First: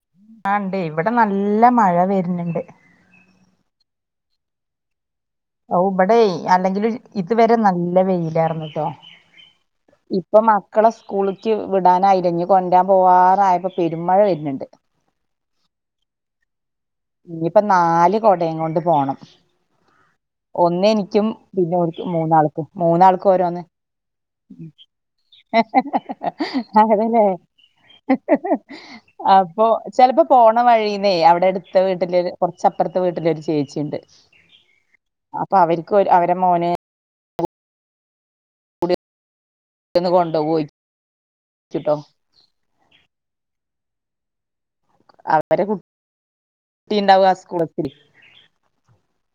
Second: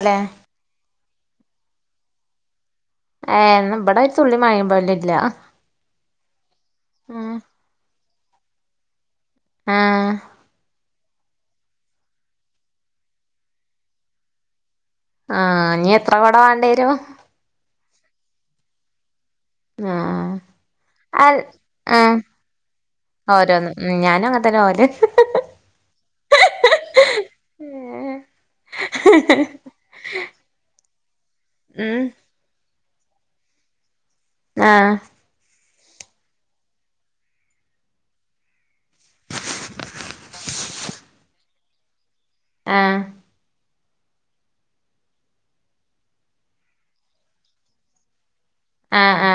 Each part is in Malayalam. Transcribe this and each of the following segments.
അല്ലെ ആ ണ്ടേയ്. ഇവടെ നല്ല മഴ വര്ണണ്ട് ഏ. ന്ന ഇബടെ ഒരു ചുള്ളി മയ പോലുല്ല ഔ. ഇബടെയ് അല്ലങ്കിലും ഇത് വരെ നല്ല വെയിലാർന്നുട്ടോ ആഹ് ഇപ്പൊ മക്കള സ് കൂളിക്ക് വിടാനായീലെ. ഞ്ഞ് കോൺട്രാൻ പോവാറായപ്പോ പെരുമഴ വര്ന്ന്ണ്ട് ആഹ്. ഞ്ഞ് എത്ര കൊട വാണ്ടെരും. ഇയിപ്പൊ നാല് കോടയും കൊണ്ട് പോണം ആഹ ഒന്ന് എനിക്കും പിന്നെ മൂന്നാൾക്ക് മൂന്നാൾക്ക് ഓരോന്ന് ഉം ഞാനും അങ്ങനെ തന്നെ പോവല് [unintelligible] ഹ്ഹ്ഹ് അപ്പൊ ചിലപ്പോ പോണ വഴീന്നേ അവിടെ അടുത്ത് ഇത്തെ ഉം വീട്ടില് കുറച്ചപ്പുറത്തെ വീട്ടില് ഒരു ചേച്ചിയുണ്ട് ആഹ അപ്പൊ അവർക്ക് അവരെ മോന് [unintelligible] ന്ന് കൊണ്ടോ പോയിട്ടോ ആഹ അവരെ കു കുട്ടിണ്ടാവും ആ സ്കൂളത്തിൽ ആ ആ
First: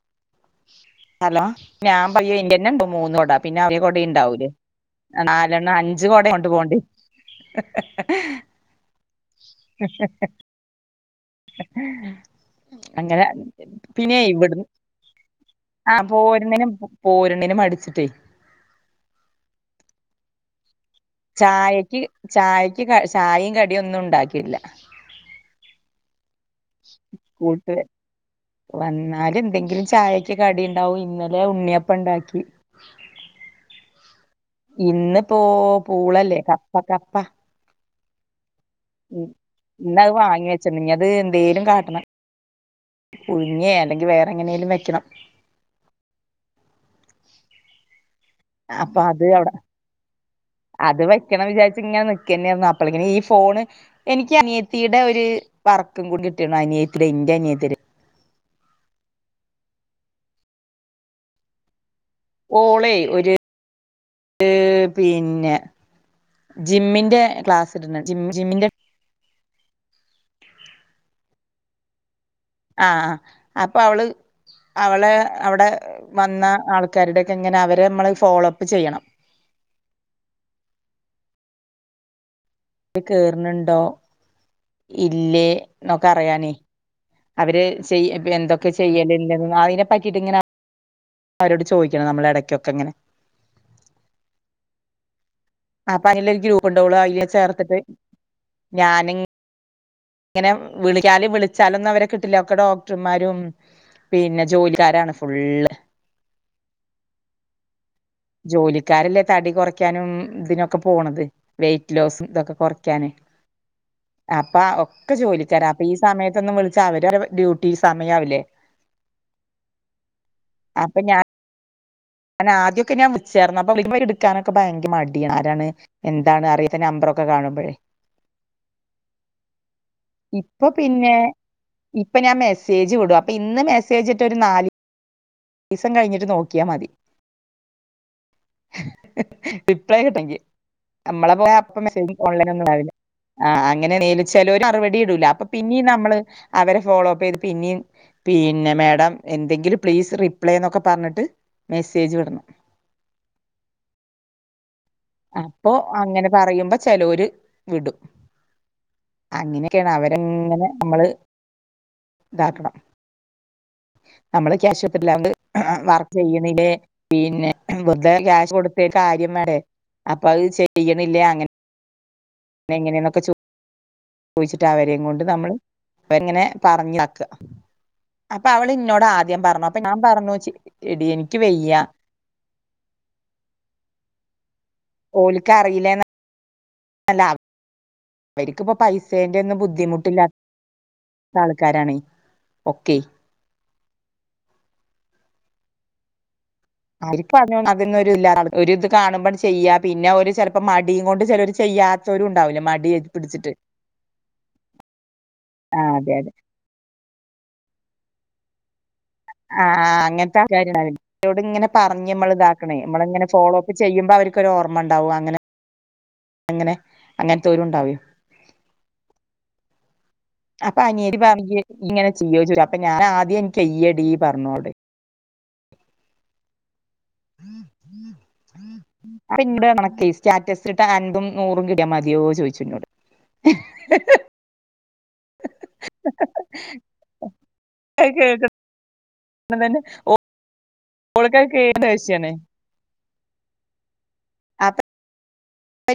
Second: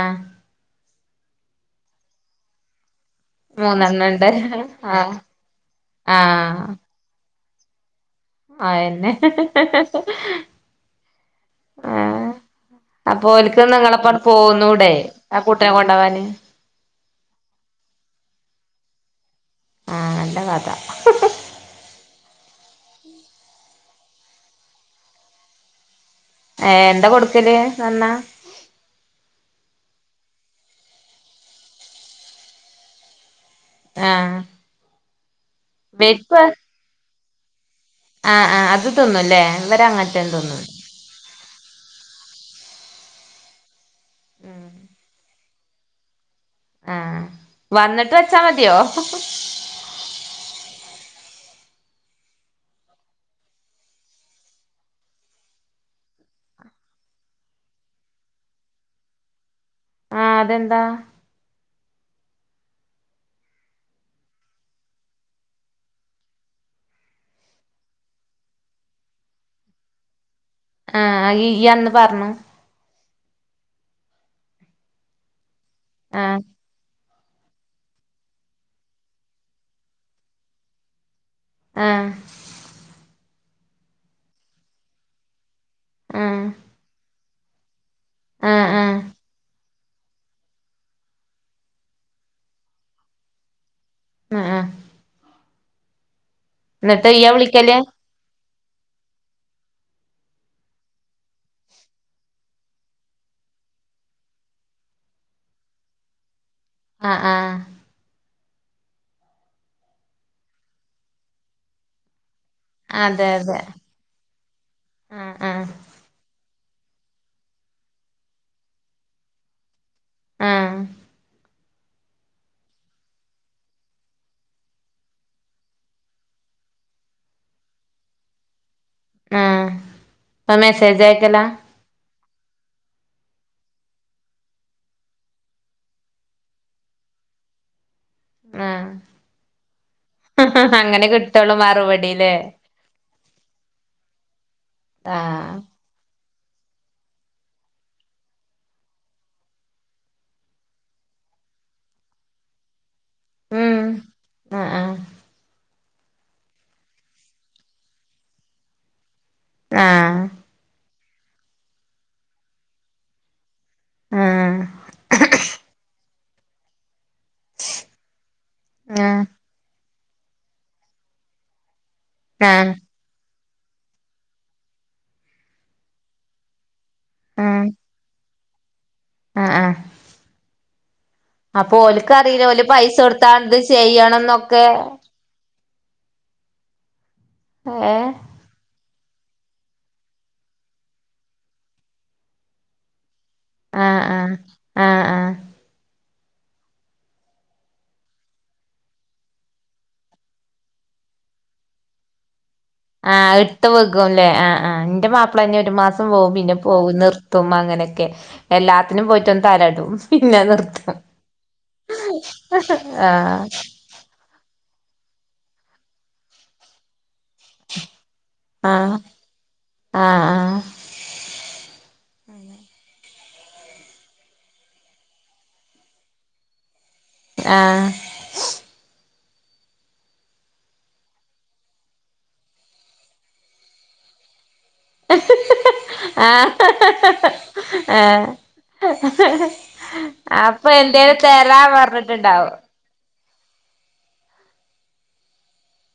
ഹലോ ഞാൻ പറയോ ഇന്റന്നെ ഇണ്ട് മൂന്ന് കൊട പിന്നെ അവരെ കൊടേം മൂന്നെണ്ണം ഉണ്ട് ഉണ്ടാവൂലേ ആഹ് നാലെണ്ണം അഞ്ച് കൊട കൊണ്ട് പോണ്ടേ ആയെന്നെ അങ്ങനെ അപ്പൊ ഓൽക്ക് പിന്നെ നിങ്ങളെപ്പണ്ട് ഇവിടുന്ന് പോന്നൂടെ ആ കൂട്ടിനെ ആ കൊണ്ടോവാന് പോരുന്നിനും പോരണ്ടിനും മടിച്ചിട്ടേ ആഹ നല്ല കഥ ചായക്ക് ചായക്ക് ചായയും കടിയും ഒന്നും ഉണ്ടാക്കില്ല ഏ എന്താ കൊടുക്കല് സ്‌കൂൾട്ട് നന്നാ വന്നാല് എന്തെങ്കിലും ചായ കടി ഉണ്ടാവും ഇന്നലെ ഉണ്ണിയപ്പം ഉണ്ടാക്കി ആഹ ഇന്ന് പോ പൂളല്ലേ കപ്പ കപ്പ ആഹ ആ് അത് തിന്നുംല്ലേ ഇവര് ഇന്നത് അങ്ങനെത്തെന്നും വാങ്ങി തിന്നൂല്ല വെച്ചിണ്ട് ഇനി അത് എന്തേലും കാട്ടണം പുഴുങ്ങേ അല്ലെങ്കിൽ വേറെ എങ്ങനെലും ഉം വെക്കണം ആഹ വന്നിട്ട് വെച്ചാ മതിയോ അപ്പൊ അത് എവിടെ അത് വ ക്കണം വിചാരിച്ചു ഇങ്ങനെ നിക്കെന്നെയരുന്നു അപ്പളങ്ങെ ഈ ഫോണ് എനിക്ക് അനിയത്തിയുടെ ഒരു വർക്കും കൂടി കിട്ട അനിയത്തി ഇന്റ അനിയത്തിടെ ആഹ അതെന്താ ഓളെ ഒരു പിന്നെ ജിമ്മിന്റെ ക്ലാസ് ഇടി ജിം ജിമ്മിന്റെ ആ യ്യി അന്ന് പറഞ്ഞു ആഹ ആ അപ്പൊ അവള് അവളെ അവിടെ ആഹ് വന്ന ആൾ ക്കാരുടെ ഒക്കെ ഇങ്ങനെ അവരെ നമ്മള് ഫോളോ അപ്പ് ചെയ്യണം ആഹ കേറുന്നുണ്ടോ ഇല്ലേ എന്നൊക്കെ ആഹ് അറിയാനേ അവര് ചെയ ആഹ് എന്തൊക്കെ ആഹ് ചെയ്യല അതിനെ റ്റിട്ട് ഇങ്ങനെ അവരോട് ചോദിക്കണം നമ്മളുടെ ഇടക്കൊക്കെ ഇങ്ങനെ ആഹ ആഹ അപ്പൊ അതില ഒരു ഗ്രൂപ്പ ഉണ്ടോള്ളു അതില് ചേർത്തിട്ട് വിളിക്കല് ഞാന ഇങ്ങനെ വിളിച്ചല് വിളിച്ചാലൊന്നും അവരെ കിട്ടില്ല ഒക്കെ ഡോക്ടർമാരും പിന്നെ ജോലിക്കാരാണ് ഫുള്ള് ആ ആ ജോലിക്കാരല്ലേ തടി കുറയ്ക്കാനും ഇതിനൊക്കെ പോണത് വെയിറ്റ് ലോസും ഇതൊക്കെ കുറക്കാനെ അതെ അതെ അപ്പ ഒക്കെ ആഹ് ആഹ് ജോലിക്കാര അപ്പൊ ഈ സമയത്തൊന്നും വിളിച്ചാ അവരെ ഡ്യൂട്ടി സമയവില്ലേ ആഹ് അപ്പൊ ഞാൻ അ ആദ്യൊക്കെ ഞാൻ വിളി ച്ചേർന്ന അ എടുക്കാനൊക്കെ ഭയങ്കര മടിയാണ് ആരാണ് എന്താണ് അറിയ ന ഒക്കെ കാണുമ്പഴേ. ആഹ് അപ്പൊ ഇപ്പൊ മെസ്സേജ് പിന്നെ അയക്കലാ ഇപ്പൊ ഞാൻ മെസ്സേജ് വിടും, അപ്പൊ ഇന്ന് മെസ്സേജിട്ടൊരു നാലീ ദിവസം കഴിഞ്ഞിട്ട് നോക്കിയാ മതി ആഹ് അഭിപ്രായം കിട്ടെങ്കി, അങ്ങനെ നമ്മളെ പോയ കിട്ടുള്ളൂ അപ്പ മെസേജ മറുപടില്ലേ ഫോൺല് ഒന്നും ആവില്ല ആ, അങ്ങനെ നീലിച്ചാല് ഒരു മറുപടി ഇടൂല അപ്പൊ ആഹ് പിന്നീ നമ്മള് അവരെ ഫോളോ അപ്പ് ചെയ്ത് പിന്നിം പിന്നെ മാേഡം എന്തെങ്കിലും പ്ലീസ് റി പ്ലേ എന്നൊക്കെ പറഞ്ഞിട്ട് മെസ്സേജ് വിടണം. ഉം ആ ആ അപ്പൊ അങ്ങനെ പറയുമ്പോ ചെലോര് വിടും. ആഹ് അങ്ങനെയൊക്കെയാണ് ആഹ് അവരെങ്ങനെ നമ്മള് ഇതാക്കണം. നമ്മള് ആഹ് ക്യാശ് [unintelligible] ത്തില്ല അതോണ്ട് വർക്ക് ചെയ്യണില്ലേ പിന്നെ വർതനെ ക്യാഷ് കൊട്ത്ത് ആഹ് [unintelligible] അപ്പൊ അത് ചെയ്യണില്ലേ അങ്ങനെ ആഹ് നെങ്ങനെ ന്നൊക്കെ ചോദിച്ചിട്ട് ആ അവരെയും കൊണ്ട് നമ്മള് [unintelligible] ങ്ങനെ പറഞ്ഞ്. [unintelligible] ആഹ് അപ്പൊ അവള് ഇന്നോട് ആദ്യം ആഹ് പറഞ്ഞു ആഹ് അപ്പൊ ഞാൻ പറഞ്ഞു ച്ചി അപ്പൊ ഓൽക്ക് അറീല്ല ഓ ല് പൈസ കൊടുത്താ ഇത് ചെയ്യണംന്നൊക്കെ. [unintelligible] ഏഹ് അവര്ക്കിപ്പ പൈസ് സേൻ്റെ ഒന്നും ബുദ്ധിമുട്ടില്ലാത്ത ആൾക്കാരണെ ഒക്കേ. ആ ആ ആ ആ [unintelligible] ഇല്ലാ ഒരു ഇത് കാണുമ്പാണ്ട് ചെയ്യാ, പിന്നെ ഒരു ചിലപ്പോ മടിയും കൊണ്ട് ചെലോര് ചെയ് യ്യാത്തൊരു ആ അതിട്ത്ത് വിഗും ലേ. ആ ആ എന്റെ മാപ്പിളന്നെ ഒരു ആ മാസം അതെ അതെ പോവും പിന്നെ പോവും നിർത്തും. അങ്ങനെ ക്കെ. എല്ലാ ആ ആ അങ്ങൻത്തെ ആൾകാര് ണ്ടാവൽ ണ്ട്. ഇന്നോട് ഇങ്ങനെ പറഞ്ഞ് നമ്മൾ ഇതാക്കണേ നമ്മളങ്ങനെ ആഹ് ഫോളോ അപ്പ് ചെയ്യുമ്പ വ ർക്കൊരോർമ്മ ണ്ടാവും അങ്ങനെ. അങ്ങനെ അങ്ങൻത്തോരും ഉണ്ടാവേ. ആഹ് ആഹ് അപ്പ അനിയത്തി പറഞ്ഞ് ഇങ്ങനെ ചെയ്യോ യ്ച്ച് അപ്പൊ ഞാൻ ആദ്യം ഇൻക്കെയ്യടി പറഞ്ഞോളോട്. ആ അപ്പം ഇന്നോട് അണക്കേ സ്റ്റാറ്റസ് ഇട്ട് അൻമ്പും നൂറും കിട്ട്യാ മതിയോ ചോയിച്ചു ഇന്നോട്. [unintelligible] ആ ആ അത് കേക്ക അപ്പൊ എന്റേത്‌ തെരാ പറഞ്ഞിട്ടുണ്ടാവും. അപ്പ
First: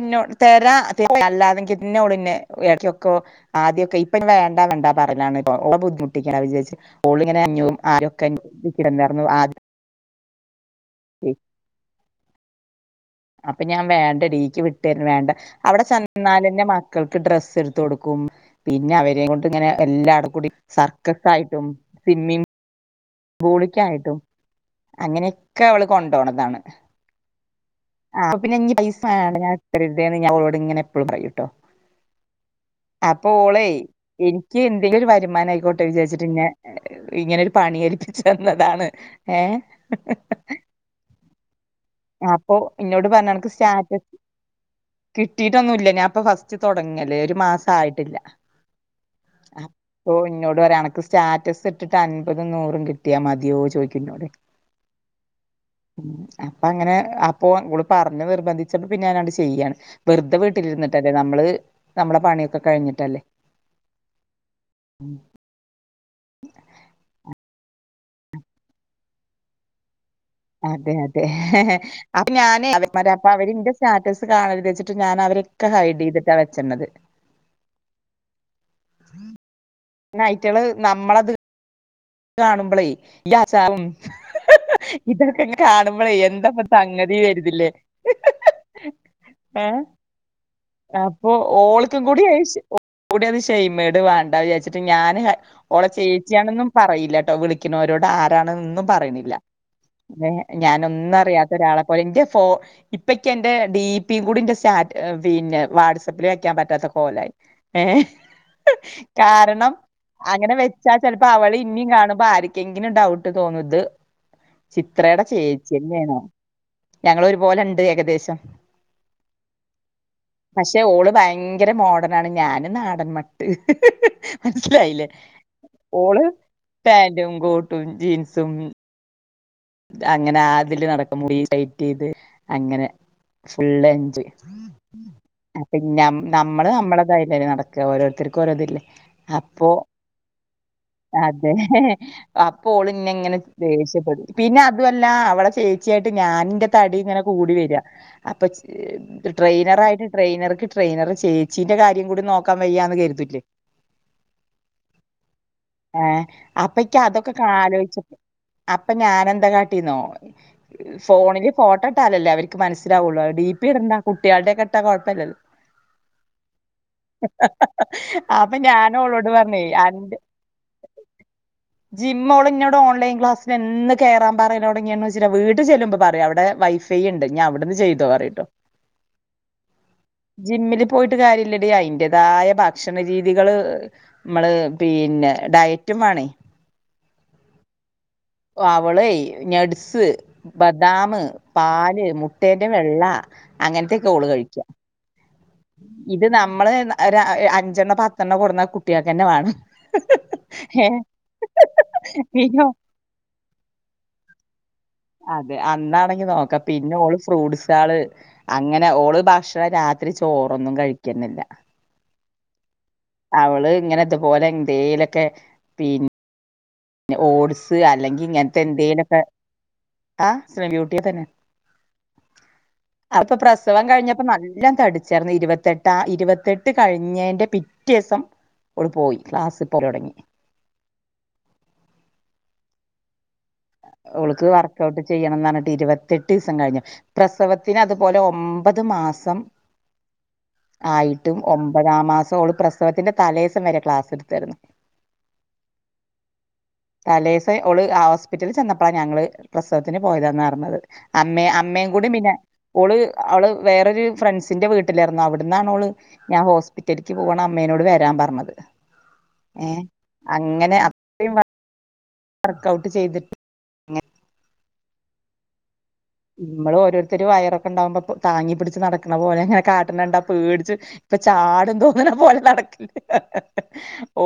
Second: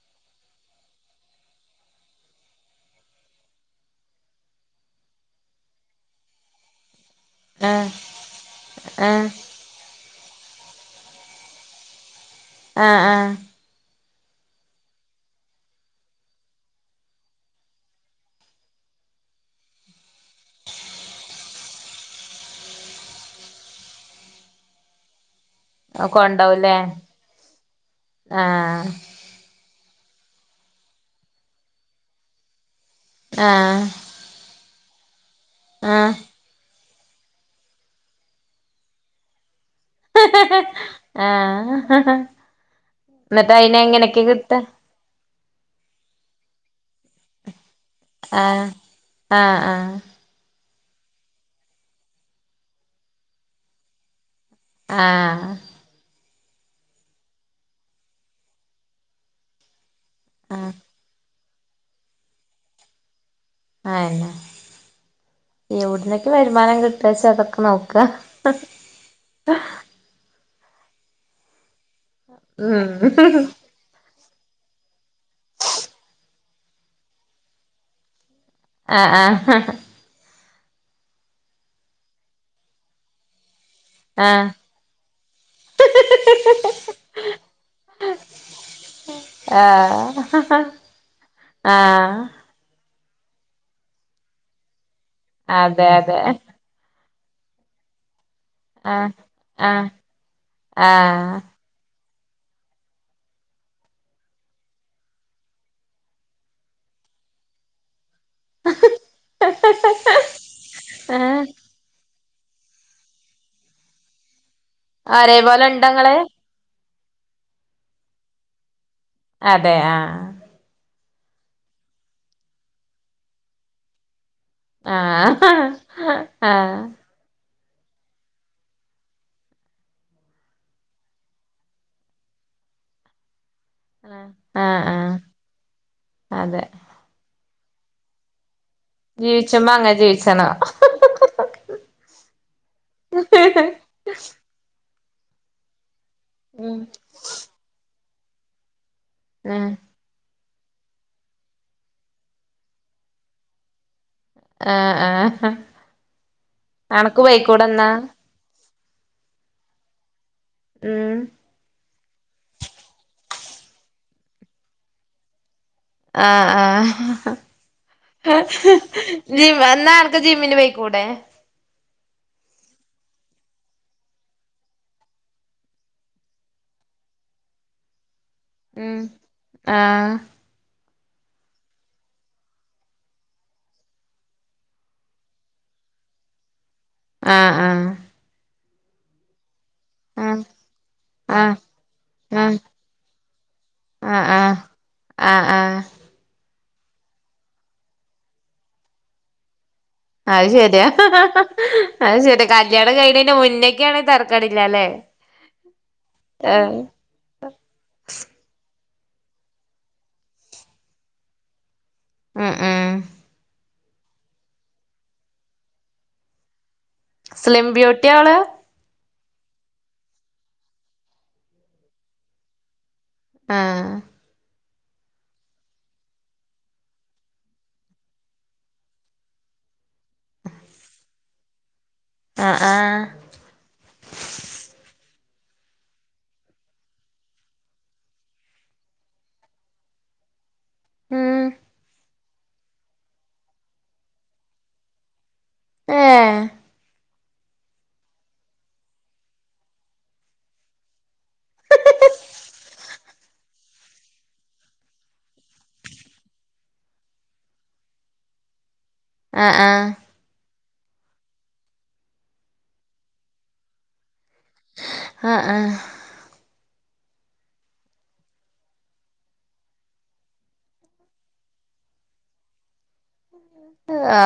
ന്നോ തരാ ത അല്ലാതെങ്കിന്നോള്ന്നെ [unintelligible] ആദ്യൊക്കെ ഇപ്പ ന്നെ വേണ്ട വണ്ടാ പറയലാണ് പ്പൊ. ഓളെ ബുദ്ധിമുട്ടിക്ക്യാ വിജാരിച്ച്. ഓള് ഇങ്ങനെ അഞ്ഞൂറും, ആഹ് ആയിരൊക്കെ ആഹ് [unintelligible] [unintelligible] ആഹ് ആഹ് അപ്പൊ ഞാൻ വേ ണ്ടടീ ഇയ്ക്ക് വിട്ട ര്ന വേണ്ട. അവിടെ ചെന്നാലന്നെ മക്കൾക്ക് ഡ്രസ്സ് ഇട്ത്ത് കൊടുക്കും. പിന്നെ അവരെം കൊണ്ട് ഇങ്ങനെ എല്ലാട് കൂടി സർക്കസ് ആയിട്ടും സിമ്മിങ് പൂളിക്കായിട്ടും അങ്ങനെ ക്കവള് കൊണ്ടോണതാണ്. കൊണ്ടോവുല്ലേ അപ്പ പിന്നെ ഇഞ് ആഹ് പൈസ വേണ്ട ഞാന് തരര്തേ ന്ന് ഞാനോളോട് ഇങ്ങനെ എപ്പളും പറയൂട്ടോ. അപ്പൊ ഓളെ ആഹ് ഇൻക്ക് എന്തെലും ഒരു വരുമാനം ആയിക്കോട്ടെ ആഹ് വിചാരിച്ചിട്ട് ഇങ്ങ ഇങ്ങനെരു പണി ഏൽപ്പിച്ച് തന്നതാണ്. ഏഹ് ആഹ് അപ്പൊ ഇന്നോട് പറഞ്ഞ് അണക്ക് എന്നിട്ട് അയിനെ സ്റ്റാറ്റസ് കി എങ്ങനെയൊക്കെ കിട്ടാ കിട്ടീട്ടൊന്നു ഇല്ല ഞാൻ ഇപ്പൊ ഫസ്റ്റ് തൊടങ്ങല്ലേ. ഒരു മാസ ആയിട്ടില്ല ആഹ് അ ആഹ് ആഹ് ഓ ഇന്നോട് പറയ് അനക് ക്ക് സ്റ്റാറ്റസ് ഇട്ടിട്ട് അൻപതും നൂറും കിട്ടിയാ മതിയോ ചോയ്ക്ക് ഇന്നോട് ആ ഉം അപ്പൊ അങ്ങനെ അപ്പൊ ഓൾ പറഞ് നിർബന്ധിച്ചപ്പോ പിന്നെ ഞാനാണ്ട് ചെയ്യാണ്. വെറുതെ ആഹ് വീട്ടിലിരുന്നിട്ടല്ലേ നമ്മള് നമ്മളെ പണിയൊക്കെ കഴിഞ്ഞിട്ടല്ലേ. അഅന്നെ. യെവിട്ന്നൊക്കെ വരുമാനം കിട്ടാച്ച അതൊക്കെ നോക്ക് ഹ് ഹ് അതെ അതെ ഹെ ഹെ അപ്പ ഞാന് ഉം [unintelligible] അപ്പ അവരിന്റെ സ്റ്റാറ്റസ് ഇപ്പ കാണര്ത് വെച്ചിട്ട് ഞാന് അവരെ ക്കെ ഹൈഡ് യ്തിട്ടാ വെച്ചണത്. ആ ആ ഹ ഹാ അയ്റ്റള് നമ്മളത് കാണുമ്പളേ ആഹ് ഇതൊക്കെ കാണുമ്പളെ എന്താപ്പ സംഗതി കര്ത് ല്ലേ ഹ് ഹ് ഹ് ആഹ അപ്പൊ ഓൾക്കും കൂടി കൂന്ന് ഷെയ്മേട് വേണ്ട വിചാച്ചിട്ട് ഞാന് ഓള അതെ അതെ ചേച്ചിയാണന്നും പറയില്ലട്ടോ വിളിക്കുന്നോരോട് ആ [unintelligible] ആഹ് പറയുന്നില്ല ആഹ് ഞാന ഒന്നും ആഹ് അറിയത്ത ഒരാളെ പോലെ ഇ,,, പ്പക്ക എന്റെ ഡിപും കൂടിന്റെ സാറ്റ് പിന്നെ വാട്സആപ്പിൽ വയ്ക്കാൻ പറ്റാത്ത കോലായി ഏ കാരണം അങ്ങനെ വെച്ചാ ചിലപ്പോ ഏഹ് അവള് ഇനിയും കാണുമ്പോ ആ [unintelligible] ഡൗട്ട് തോന്നത് ചിത്രയുടെ ഒരേപോലെ ചേച്ചി ഇണ്ടോ ഇങ്ങള് തന്നെയാണോ ഞങ്ങൾ ഒരുപോലെ ഉണ്ട് ഏകദേശം അതെ ആ പക്ഷെ ഓള് ഭയങ്കര മോഡേൺ ആണ് ഞാന് നാടന്മട്ട് മനസിലായില്ലേ ആഹ് ഓള് ആഹ് പാന്റും കോട്ടും ജീൻസും അങ്ങനെ ആതില് നടക്കുമ്പോ ഫൈറ്റ് ചെയ്ത് അങ്ങനെ ഫുള്ഞ്ച് ആഹ് ആഹ് പിന്നെ അതെ നമ്മള് നമ്മളതായിട്ടനെ നട ഓരോത്തർക്കുംഓരോ ഇല്ല ജീവിച്ച മാ അങ്ങ ജീവിച്ചണോ അതെ അപ്പോൾ ഇന്ന എങ്ങനെ ദേഷപ്പെ പിന്നെ അതുമല്ല അവിടെ ചേച്ചിയായിട്ട് ഞാനിന്റെ ഉം തടി ഇങ്ങനെ കൂടി വെരാ അപ്പൊ ആഹ് ട്രെയിനറായിയിട്ട്ട്രെയിനർക്ക് ട്രെയിനർ ചേച്ചീന്റെ കാര്യം കൂടി നോക്കാൻ വയ്യാന്ന് കരുതിട്ടേ ആഹ് ആഹ് ഹ അപ്പക്ക് അനക്ക് അതൊക്കെ കാണ പോയിക്കൂടെന്നാ ആലോചിച്ചപ്പ അപ്പൊ ഞാനെന്താ കാാട്ടീന്നോ ഉം ഫോണില് ഫോട്ടോ ഇട്ടാലല്ലേ അവർക്ക് മനസ്സിലാവുള്ളൂ ടീ [unintelligible] കുട്ടികളുടെ ഒക്കെ ഇട്ടാ കുഴപ്പമില്ലല്ലോ ആഹ ആഹ അപ്പൊ ഞാനോളോട് ജി പറഞ്ഞേ എന്ന അന്റെ ആക്ക് ജിമ്മിന് പോയിക്കൂടെ ജിമ്മോള് ഇന്നോട് ഓൺലൈൻ ക്ലാസ്സ് ഇത് എന്ന് കേറാൻ പറയൽ തൊടങ്ങിന്നച്ചിട്ടാ വീട്ടിൽ ചെല്ലുബം പറയും അവിടെ വൈഫൈ ഉണ്ട് അവിടുന്ന്ചൈതോ പറയും ഉ ആഹ ജിമ്മില് പോയിട്ട് കാര്യില്ലട അതിന്റേതായ ഭക്ഷണ രീതികള് നമ്മള് പിന്നെ ഡയറ്റ് റ്റമാണ ആഹ ആഹ അവളെ ഞട് സ് ആഹ് ബദാാം ആഹ് പാല് ആഹ് മുട്ടേന്റെ വെള്ള അങ്ങനത്തൊക്കെ ഓള് കഴിക്കുക ആഹ ആഹ നമ്മള് അഞ്ചെണ്ണോ പത്തെണ്ണ കൊട് ന്നാൽ കുട്ടികൾക്കെ തന്നെ വേണം അത് ശെരിയാ ഏ അത് ശെരിയാ പിന്നോ കല്യാണം കഴിഞ്ഞന്റെ മുന്നക്കാണ തറക്കാടില്ലല്ലെ അതെ അന്നാണെങ്കി നോക്കാം പിന്നെ ഓള് ഫ്രൂട്ട്സ് ആള് ഇങ്ങനെ ഓള് ഭക്ഷണം രാത്രി ചോറൊന്നും കഴിക്കുന്നില്ല ഉം ഉം ഇങ്ങനെതപോലെ എന്തേയിലൊക്കെ പിന്നെ സ്ലിം ഓട്സ് ബ്യൂട്ടിയാ അല്ലെങ്കിൽ അവള് ഇങ്ങനത്തെ എന്തേലൊക്കെ? ആഹ് [unintelligible] ബൂട്ടിയി തന്നെ അപ്പം പ്രസവം ആഹ് കഴിഞ്ഞപ്പം നല്ല ല്ലാം തടിച്ചേർന്ന് ഇരുപത്തെട്ട് ആ ഇരുപത്തെട്ട് കഴിഞ്ഞേന്റെ പിറ്റേസം ഓള് പോയി ക്ലാസ് പോലൊട ങ്ങി. ആ ആഹ [inaudible] ഓൾക്ക് വർക്കഔട്ട് ചെയ്യണംന് പറഞ്ഞിട്ട് ഇരുപത്തെട്ട് ദിവസം കഴിഞ്ഞ്. പ്രസവത്തിന് അതുപോലെ ഒമ്പത് മാസ മസം ആയിട്ടും. ഉം ഒമ്പതാം മാസ ഒള് പ്രസവത്തിന്റെ തലേസം വരെ ഓള് ക്ലാസ് എടുത്തായിരുന്നു. ഹേ തലേസം ഒള് ആ റ്റൽ ചെന്നപ്പോഴാണ് ഞങ്ങള് പ്രസവത്തിന് പോയതാന്ന് അറഞ്ഞത്. അമ്മ അമ്മേയും കൂടി പിന്നെ ഓള് അവള് വേറൊരു ഫ്രണ്ട്സിന്റെ വീട്ടിലായിരുന്നു. അവിടന്നാണ് അവള് ഞാൻ ഹോസ്പിറ്റൽക്ക് പോകാണ് അമ്മേനോട് വരാൻ പറഞ്ഞത് ആ ആ ഇങ്ങനെ അ വർക്കൗട്ട് ചെയ്തിട്ട് [unintelligible] ആ ആഹ നമ്മള് ഓരോരുത്തര് വയറൊക്കെ ഉണ്ടാവുമ്പോ താങ്ങി പിടിച്ച് നടക്കണ പോലെ അങ്ങനെ കാട്ട്ണ കണ്ടാ പേടിച്ച്. ഇപ്പൊ ചാടും തോന്നുന്ന പോലെ നടക്കില്ലേ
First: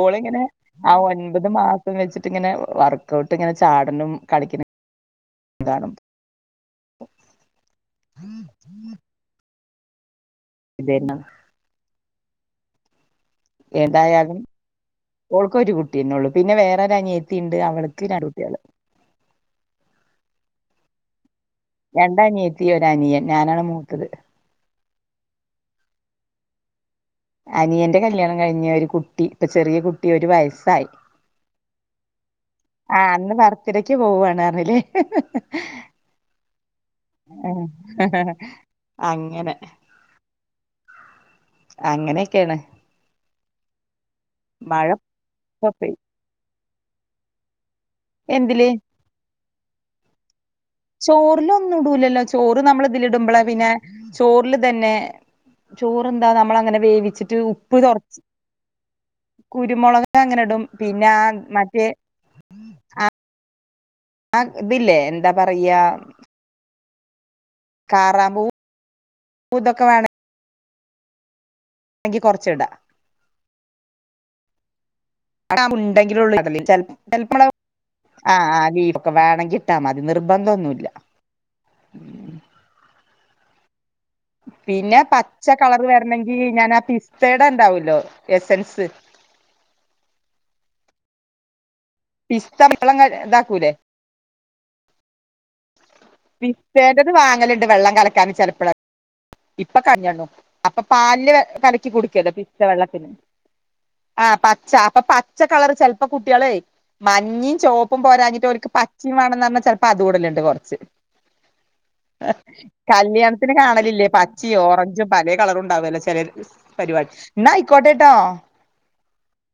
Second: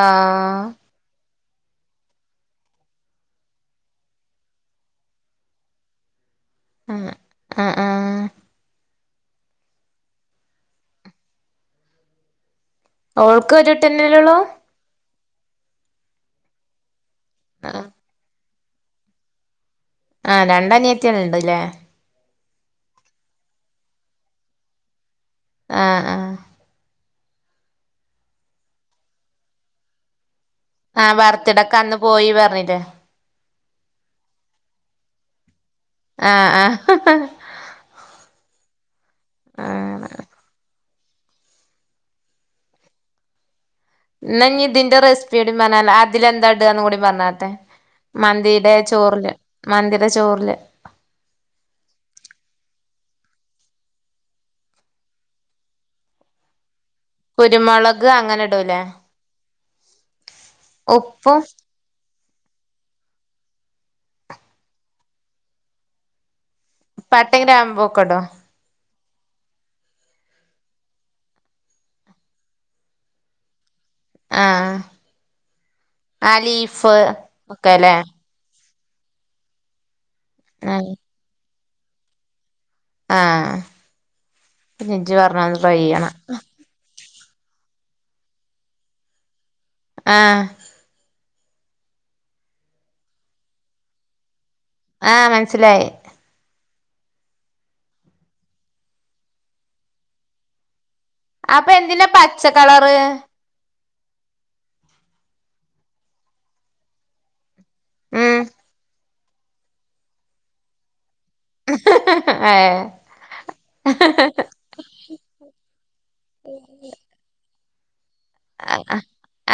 ഓളിങ്ങനെ ആ ഒൻ ഇപത് മാസം വെച്ചിട്ട് ഇങ്ങനെ വർക്കൗട്ട് ഇങ്ങനെ ചാട്ണും കളിക്ക്ണും. ന്താണും ആഹ് ആഹ് ആഹ് [inaudible] ഇതേന്ന് ഓൾക്ക് ഒരുട്ടിന്നല്ലെള്ളൂ? എന്തായാലും ഓൾക്ക് ഒരു കുട്ടിന്നെ ഒള്ളൂ. പിന്നെ വേറെ ഒരനിയത്തിണ്ട് ആഹ് അവൾക്ക് രണ്ട് കുട്ടികള്. ആ രണ്ടനിയത്തിയള് ഇണ്ട്ല്ലേ? രണ്ടനിയത്തി ഒര് അനിയൻ ഞാനാണ് മൂത്തത്. ആ ആഹ് അനിയന്റെ കല്യാണം കഴിഞ്ഞ് ഒരു കുട്ടി. ഇപ്പൊ ചെറിയ കുട്ടി ഒരു വയസ്സ്. ആഹ് [unintelligible] ബർത്ത്ഡേക്ക് അന്ന് പോയി പറഞ്ഞില്ലേ ആ അന്ന് ബർത്തിടക്ക് പോവാണ് പഞ്ഞിലെ. ആ ആഹ് അങ്ങെനെ ആഹ് അങ്ങനെയൊക്കെണ്. ഇന്നാഞ് ഇതിൻ്റെ റെസിപ്പിയൂടി പറഞ്ഞാട്ടെ ആതിലെന്താ ഇടാന്ന് കൂടി പറഞ്ഞാട്ടെ? എന്തില് മന്തിയുടെ ചോറില് മന്തിയുടെ ചോറില്. ചോറിലൊന്നും ഇടൂലല്ലോ ചോറ് നമ്മൾ ഇതില് ഇടുമ്പള് പിന്നെ ചോറില് തന്നെ. ചോറെന്താ നമ്മള് അങ്ങനെ വേവിച്ചിട്ട് ഉപ്പ് തൊ കുരുമുളക് അങ്ങനെ ഇടൂലേ കുരുമുളക് അങ്ങനെ ഇടും പിന്നെ ആ ഉപ്പും മറ്റേ ആ ആ ഇതില്ലേ എന്താ പറയാ പട്ടേം ഗ്രാമ്പൊക്കെ ഇടോ? [unintelligible] വേണം എങ്കി കൊറച്ച് ഇടാ. ആഹ് ആ ഉണ്ടെങ്കിലൊള്ളു ലീഫ് ഇടല് ഒക്കെല്ലേ ആ ആ [unintelligible] വേണമെങ്കിൽ ഇട്ടാ മതി നിർബന്ധൊന്നൂല്ല. ആഹ് ആഹ് പിന്നെ ഇജ്ജ് പച്ച പറഞ്ഞത് ട്രൈ കളർ ചെയ്യണം വരണെങ്കീ ഞൻ ആ പസ് [unintelligible] ടാണ്ടാവല്ലോ എസൊൻസ്. ആഹ പിസ്ത വള്ളം ഇതാക്കൂലേ? ആ മനസ്സിലായി. പോകററ് വ വാങ്ങൽ ഉണ്ട് വെള്ളം കലക്കാൻ ഒക്കെ [unintelligible] പാലില് അപ്പൊ കലക്കി എന്തിനാ കുടുക്കല്ലോ പി പച്ച സ്ത കളറ് വെള്ളത്തിന്. ആ് പച്ച അപ്പൊ പച്ച കളറ് ചെലപ്പോ കുട്ടിയാളെയ് മഞ്ഞിം. ചുവപ്പും ഉം പോരാഞ്ഞിട്ട് ഓൽക്ക് പച്ചിം വാണന്ന് പറഞ്ഞാൽ ചെലപ്പോ അതൂടല്ണ്ട് കൊറച്ച്. ഏഹ് കല്യാണത്തിന് കാണലില്ലേ പച്ചിം ഓറഞ്ചും പലേ കളറുണ്ടാവല്ലോ ചെ [unintelligible] ന്നാ അയി ടോ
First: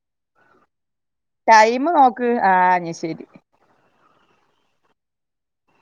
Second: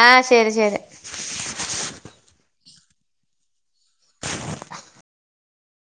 ആഹ് ശരി ശരി ടൈമ് നോക്ക് ആ ശരി [unintelligible]